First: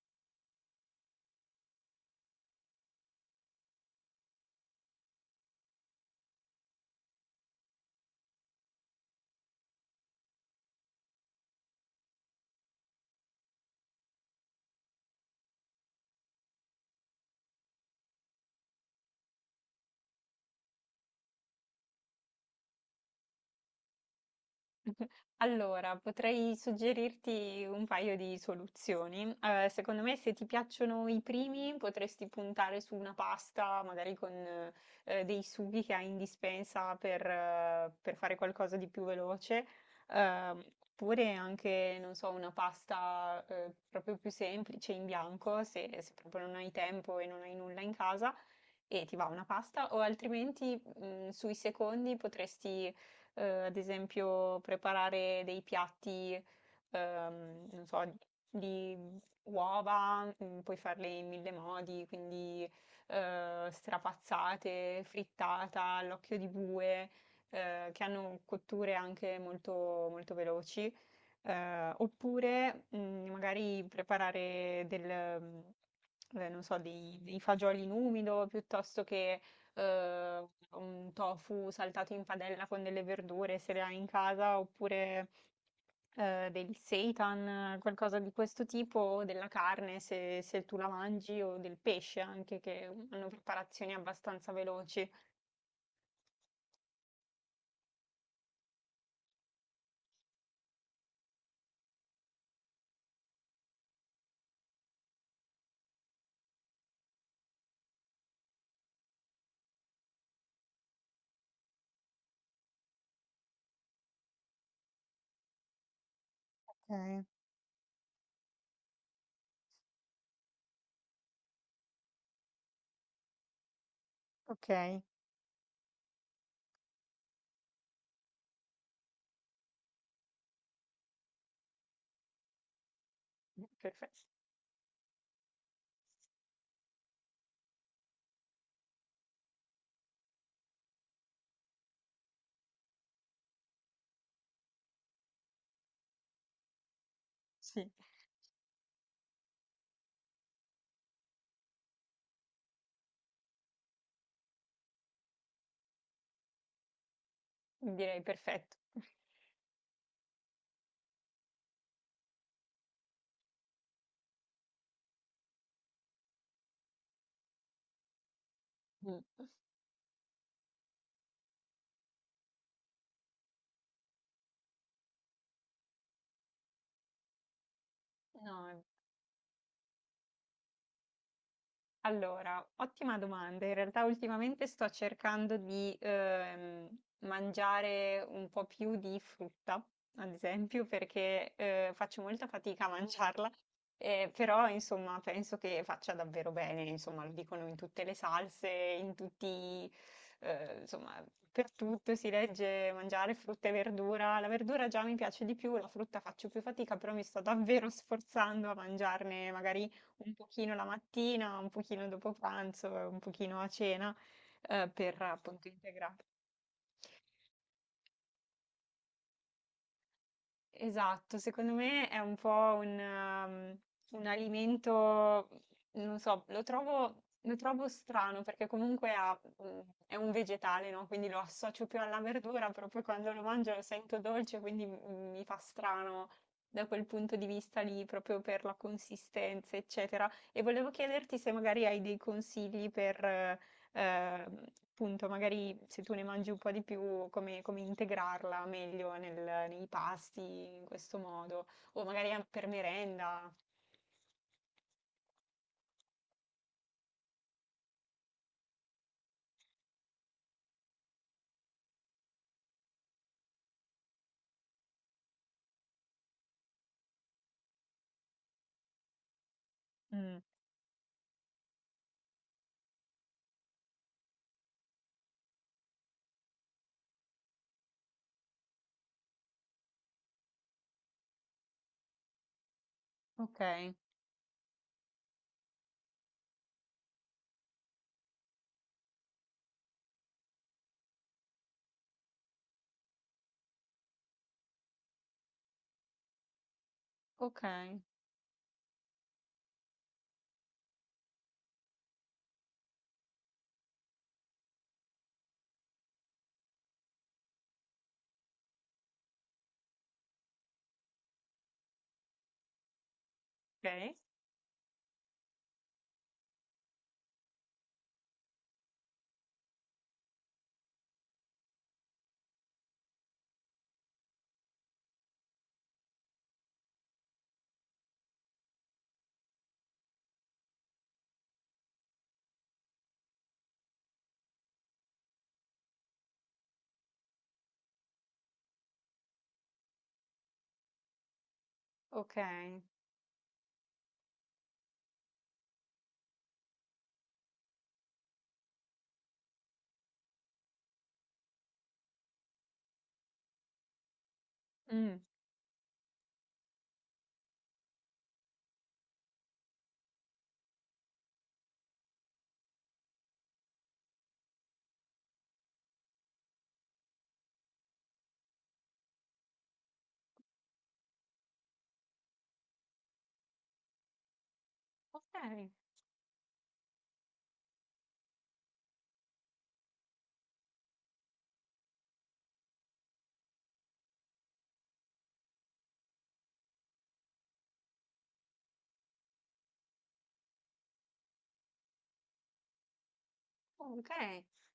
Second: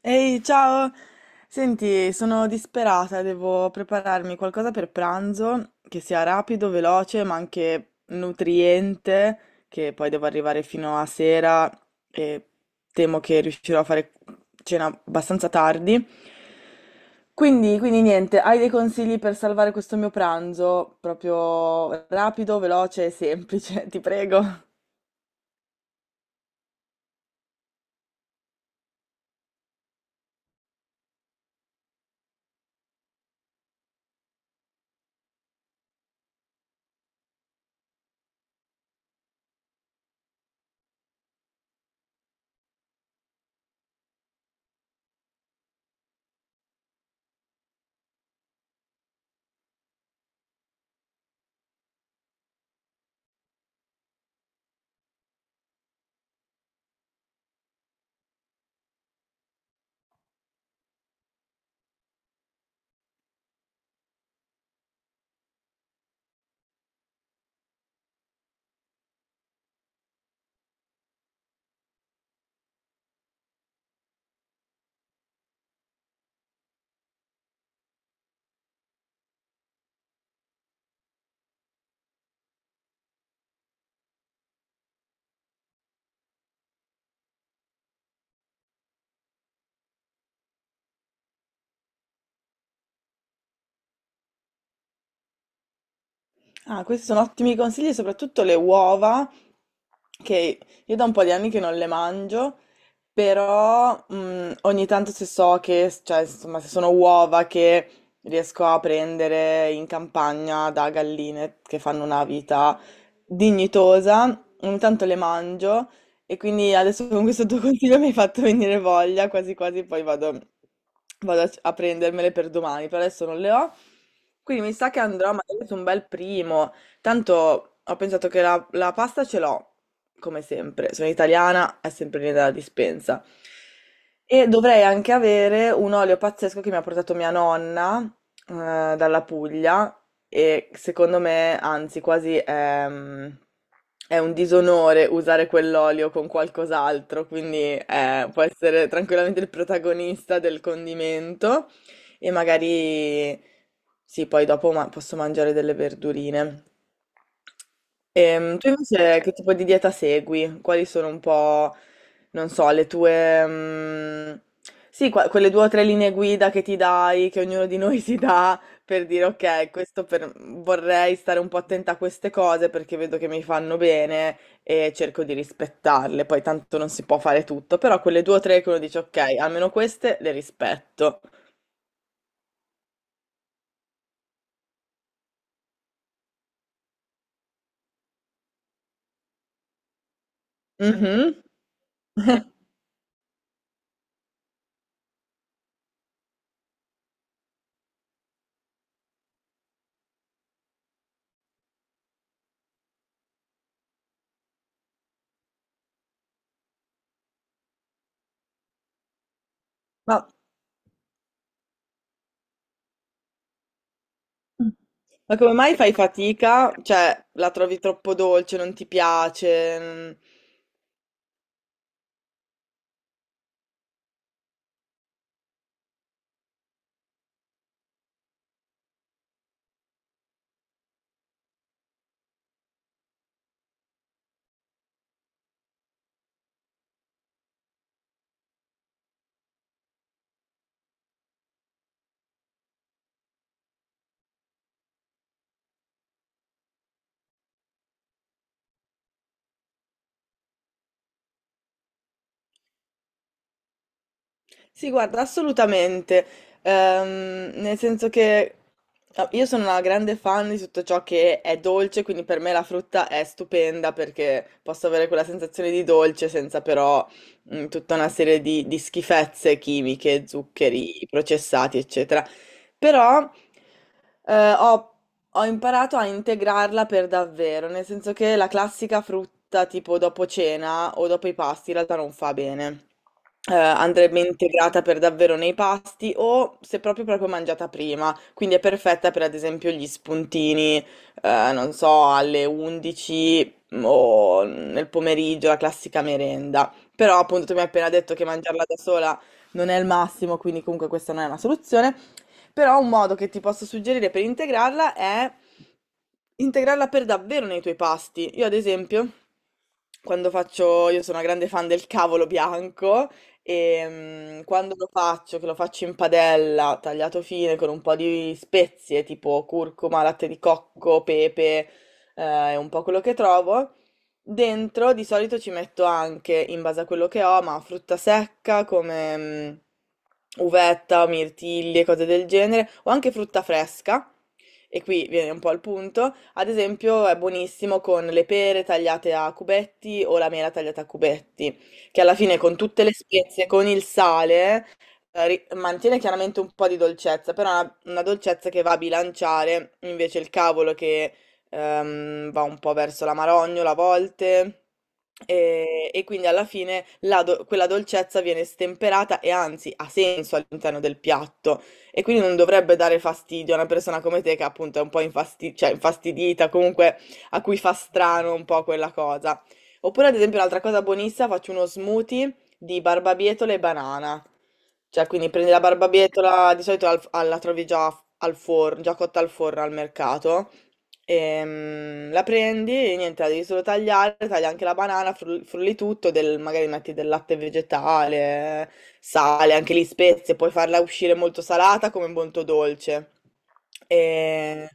Ehi, ciao! Senti, sono disperata, devo prepararmi qualcosa per pranzo che sia rapido, veloce, ma anche nutriente, che poi devo arrivare fino a sera e temo che riuscirò a fare cena abbastanza tardi. Quindi niente, hai dei consigli per salvare questo mio pranzo? Proprio rapido, veloce e semplice, ti prego. Allora, potrei suggerirti un paio di soluzioni. Secondo me, se ti piacciono i primi, potresti puntare su una pasta, magari con dei sughi che hai in dispensa per fare qualcosa di più veloce, ehm, oppure anche, non so, una pasta proprio più semplice in bianco, se proprio non hai tempo e non hai nulla in casa e ti va una pasta, o altrimenti sui secondi potresti, ad esempio, preparare dei piatti, non so, di uova, puoi farle in mille modi, quindi strapazzate, frittata, all'occhio di bue, che hanno cotture anche molto molto veloci. Oppure magari preparare del, non so, dei fagioli in umido piuttosto che eh, un tofu saltato in padella con delle verdure se le hai in casa, oppure del seitan, qualcosa di questo tipo, o della carne se tu la mangi, o del pesce anche, che hanno preparazioni abbastanza veloci. Ah, questi sono ottimi consigli, soprattutto le uova, che io da un po' di anni che non le mangio, però ogni tanto se so che, cioè, insomma, se sono uova che riesco a prendere in campagna da galline che fanno una vita dignitosa, ogni tanto le mangio e quindi adesso con Ok, questo tuo consiglio mi hai fatto venire voglia, quasi quasi poi vado, vado a prendermele per domani, per adesso non le ho. Quindi mi sa che ok. andrò magari su un bel primo. Tanto ho pensato che la pasta ce l'ho, come sempre. Sono italiana, è sempre lì dalla dispensa. Perfetto, E dovrei anche avere un olio pazzesco che mi ha portato mia nonna, eh, dalla Puglia, e secondo me, anzi, quasi è un disonore usare quell'olio con qualcos'altro, quindi sì, può essere tranquillamente il protagonista del condimento, e magari sì, poi dopo posso mangiare delle verdurine. direi Tu perfetto. invece che tipo di dieta segui? Quali sono un po', non so, le tue mm, sì, quelle due o tre linee guida che ti dai, che ognuno di noi si dà, per dire, ok, questo vorrei stare un po' attenta a queste cose perché vedo che mi fanno bene e cerco di rispettarle. Poi tanto non si può fare tutto, però quelle due o Mm. tre che uno No. dice ok, almeno queste le rispetto. Allora, ottima domanda. In realtà ultimamente sto cercando di mangiare un po' più di frutta, ad esempio, Mhm. perché faccio molta fatica a mangiarla, però insomma penso che faccia davvero bene, insomma lo dicono in tutte le salse, in tutti, insomma per tutto si legge mangiare frutta e verdura. La verdura già mi piace di più, la frutta faccio più fatica, però mi sto davvero sforzando a mangiarne magari Ma un pochino la mattina, un pochino dopo pranzo, e un pochino a cena, per Ma come appunto mai fai integrare. fatica? Cioè, la trovi troppo dolce, non ti piace? Mm. Esatto, secondo me è un po' un alimento, non so, lo trovo strano perché comunque ha, è un vegetale, no? Quindi lo associo più alla verdura, proprio quando lo mangio lo sento dolce, quindi mi fa strano da quel punto di vista lì, proprio per la consistenza, eccetera. E volevo chiederti se magari hai dei consigli per, ehm, appunto magari se tu ne mangi un po' di più, come integrarla meglio nei pasti in questo modo, o magari per merenda. Sì, guarda, assolutamente. Nel senso che ah, io sono una grande fan di tutto ciò che è dolce, quindi per me la frutta è stupenda perché posso avere quella sensazione di dolce senza però mm, tutta una serie di schifezze chimiche, Mm, zuccheri processati, eccetera. Però eh, ho, ho imparato a integrarla per davvero, nel senso che la classica frutta tipo dopo cena o dopo i pasti in realtà non fa bene. Ok, Andrebbe integrata per davvero nei pasti o se proprio proprio mangiata prima, quindi è perfetta per, ad esempio, gli spuntini, non so, alle 11 o nel pomeriggio, la classica merenda. Però appunto tu mi ok, hai appena detto che mangiarla da sola non è il massimo, quindi comunque questa non è una soluzione. Però un modo che ti posso suggerire per integrarla è integrarla per davvero nei tuoi pasti. Io ad esempio, quando faccio, io sono una grande fan del cavolo bianco ok? e mm, quando lo faccio, che lo faccio in padella, tagliato fine con un po' di spezie tipo curcuma, latte di cocco, pepe, e un po' quello che trovo. Dentro di solito ci metto anche, in base a quello che ho, ma frutta secca come mm, uvetta, mirtilli e cose del genere, o anche frutta fresca, e qui viene un po' al punto, ad esempio è buonissimo con le pere tagliate a cubetti o la mela tagliata a cubetti, che alla Ok. fine con tutte le spezie, con il sale, mantiene chiaramente un po' di dolcezza, però è una dolcezza che va a bilanciare invece il cavolo che va un po' verso la marognola a volte. Mm, E quindi alla fine la quella dolcezza viene stemperata e anzi ha senso all'interno del piatto, e quindi non dovrebbe dare fastidio a una persona come te che appunto è un po' cioè, infastidita, comunque a cui fa strano un po' quella cosa. Oppure ad esempio un'altra cosa buonissima, faccio uno smoothie di barbabietola e banana. Cioè, quindi ok, prendi la barbabietola, di solito la trovi già al forno, già cotta al forno al mercato. La prendi e niente, la devi solo tagliare, tagli anche la banana, frulli tutto, magari metti del latte vegetale, sale, anche lì spezie, puoi farla uscire molto salata come molto dolce. ok. Ok, E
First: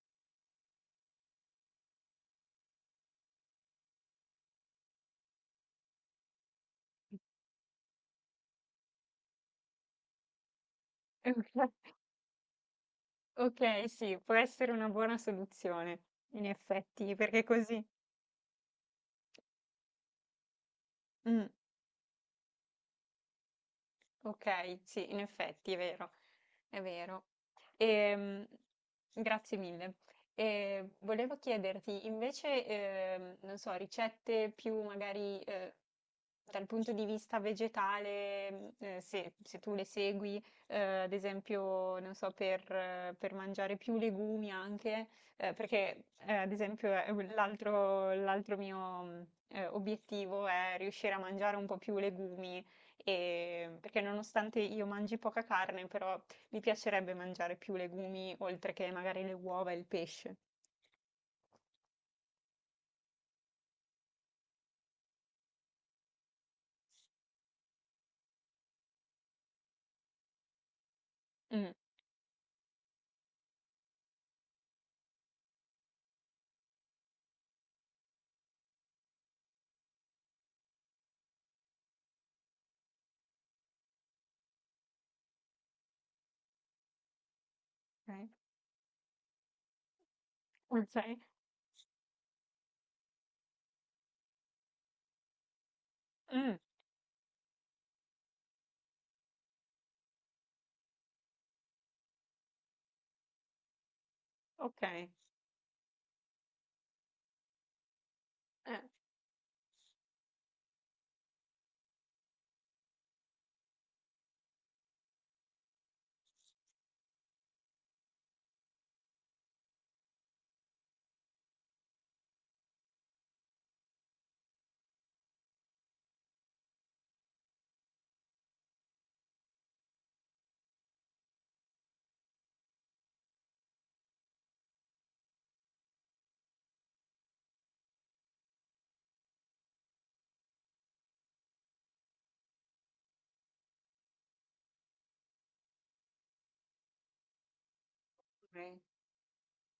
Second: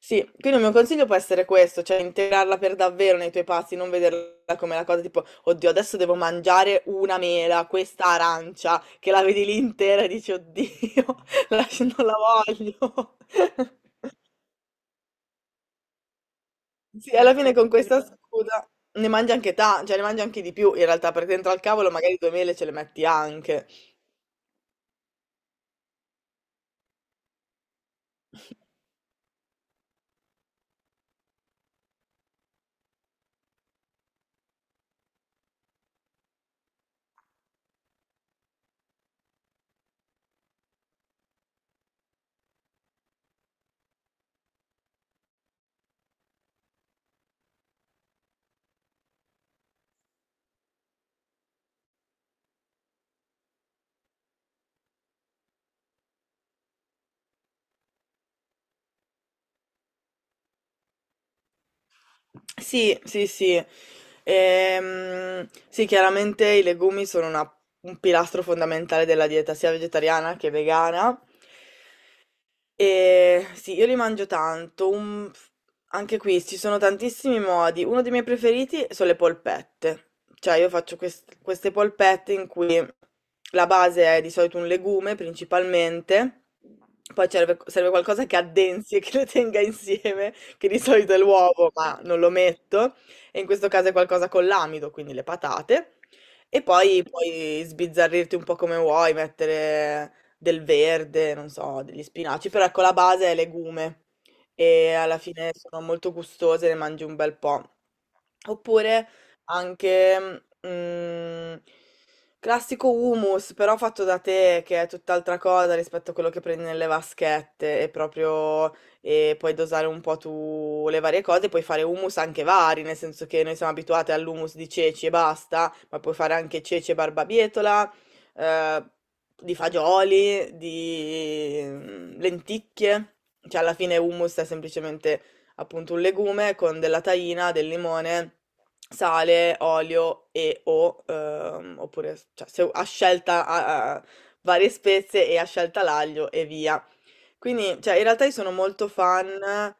sì, quindi il mio consiglio può essere questo, cioè integrarla per davvero nei tuoi pasti, non vederla come la cosa tipo, oddio, adesso devo mangiare una mela, questa arancia, che la vedi lì intera e dici, oddio, non la voglio. ok, sì, può essere una buona soluzione, in effetti, Sì, alla perché fine con così. questa. Scusa, ne mangi anche cioè ne mangi anche di più in realtà, perché Mm. dentro al cavolo magari due mele ce le metti anche. Ok, sì, in effetti è vero, è vero. Ehm, Grazie mille. E volevo chiederti invece, non so, ricette più magari dal punto di vista vegetale, se tu le segui, ad esempio, non so, per mangiare più legumi anche, perché ad esempio è l'altro mio mm, obiettivo è riuscire a mangiare un po' più legumi perché nonostante io mangi poca carne, però mi piacerebbe mangiare più legumi, oltre che magari le uova e il pesce. Sì, sì, sì. Sì, chiaramente i legumi sono un pilastro fondamentale della dieta sia vegetariana che vegana. Mm, E sì, io li mangio tanto. Anche qui ci sono tantissimi modi. Uno dei miei preferiti sono le polpette. Cioè, io faccio queste polpette in cui la base è di solito un legume principalmente. Poi serve qualcosa ok. che addensi e che le tenga insieme, che di Ok. solito è l'uovo, ma non lo metto. E in questo caso è qualcosa con l'amido, quindi le patate. Mm, E poi puoi sbizzarrirti un po' come vuoi, mettere del verde, non so, degli spinaci, però ecco la base è legume ok. e alla fine sono molto gustose, ne mangi un bel po'. Oppure anche mm, classico hummus, però fatto da te, che è tutt'altra cosa rispetto a quello che prendi nelle vaschette, e proprio e puoi dosare un po' tu le varie cose, puoi fare hummus anche vari, nel senso che noi siamo abituati all'hummus di ceci e basta, ma puoi fare anche ceci e barbabietola, eh, di fagioli, di mm, lenticchie, cioè alla fine hummus è semplicemente appunto un legume con della tahina, del limone, sale, olio e o, oppure cioè, a scelta varie spezie e a scelta l'aglio e via. Quindi, cioè, in realtà io sono Ok. molto fan,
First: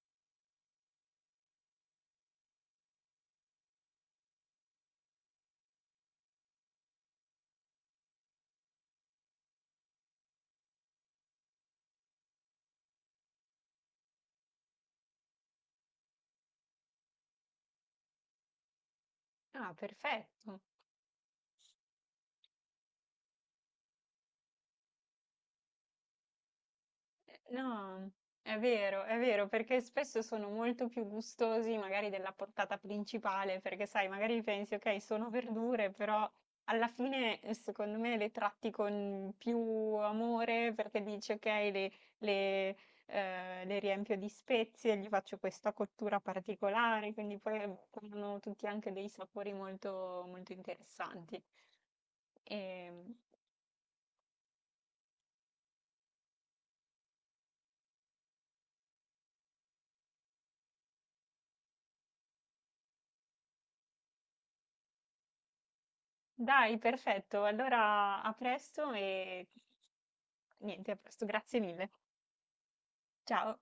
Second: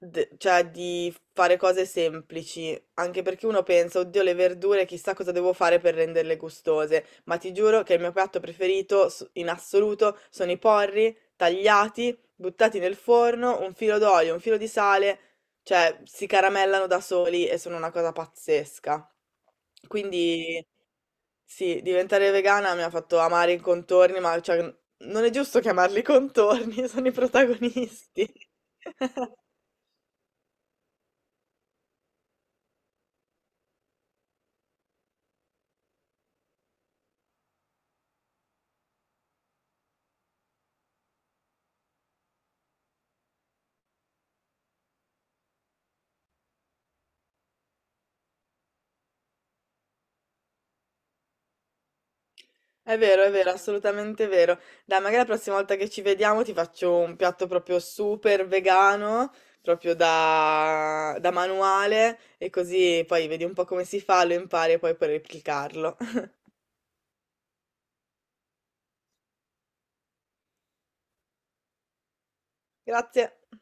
cioè, di fare cose semplici, anche perché uno pensa, oddio, le verdure, chissà cosa devo fare per renderle gustose, ma ti giuro che il mio piatto preferito in assoluto sono i porri tagliati, buttati nel forno, un filo d'olio, un filo di sale, cioè, si caramellano da soli e sono una cosa pazzesca. Ah, perfetto. Quindi sì, diventare vegana mi ha fatto amare i contorni, ma cioè, non è giusto chiamarli contorni, sono i No, protagonisti. È vero, perché spesso sono molto più gustosi magari della portata principale, perché sai, magari pensi, ok, sono verdure, però alla fine secondo me le tratti con più amore perché dici, ok, le, le riempio di spezie, gli faccio questa cottura particolare, quindi poi hanno tutti anche dei sapori molto, molto interessanti. Ehm, è vero, assolutamente vero. Dai, magari la prossima volta che ci vediamo ti faccio un piatto proprio super vegano, proprio da manuale, e così poi vedi un po' come si fa, lo impari e poi puoi replicarlo. Dai, perfetto. Allora a presto e niente, a presto, grazie mille. Grazie. Ciao.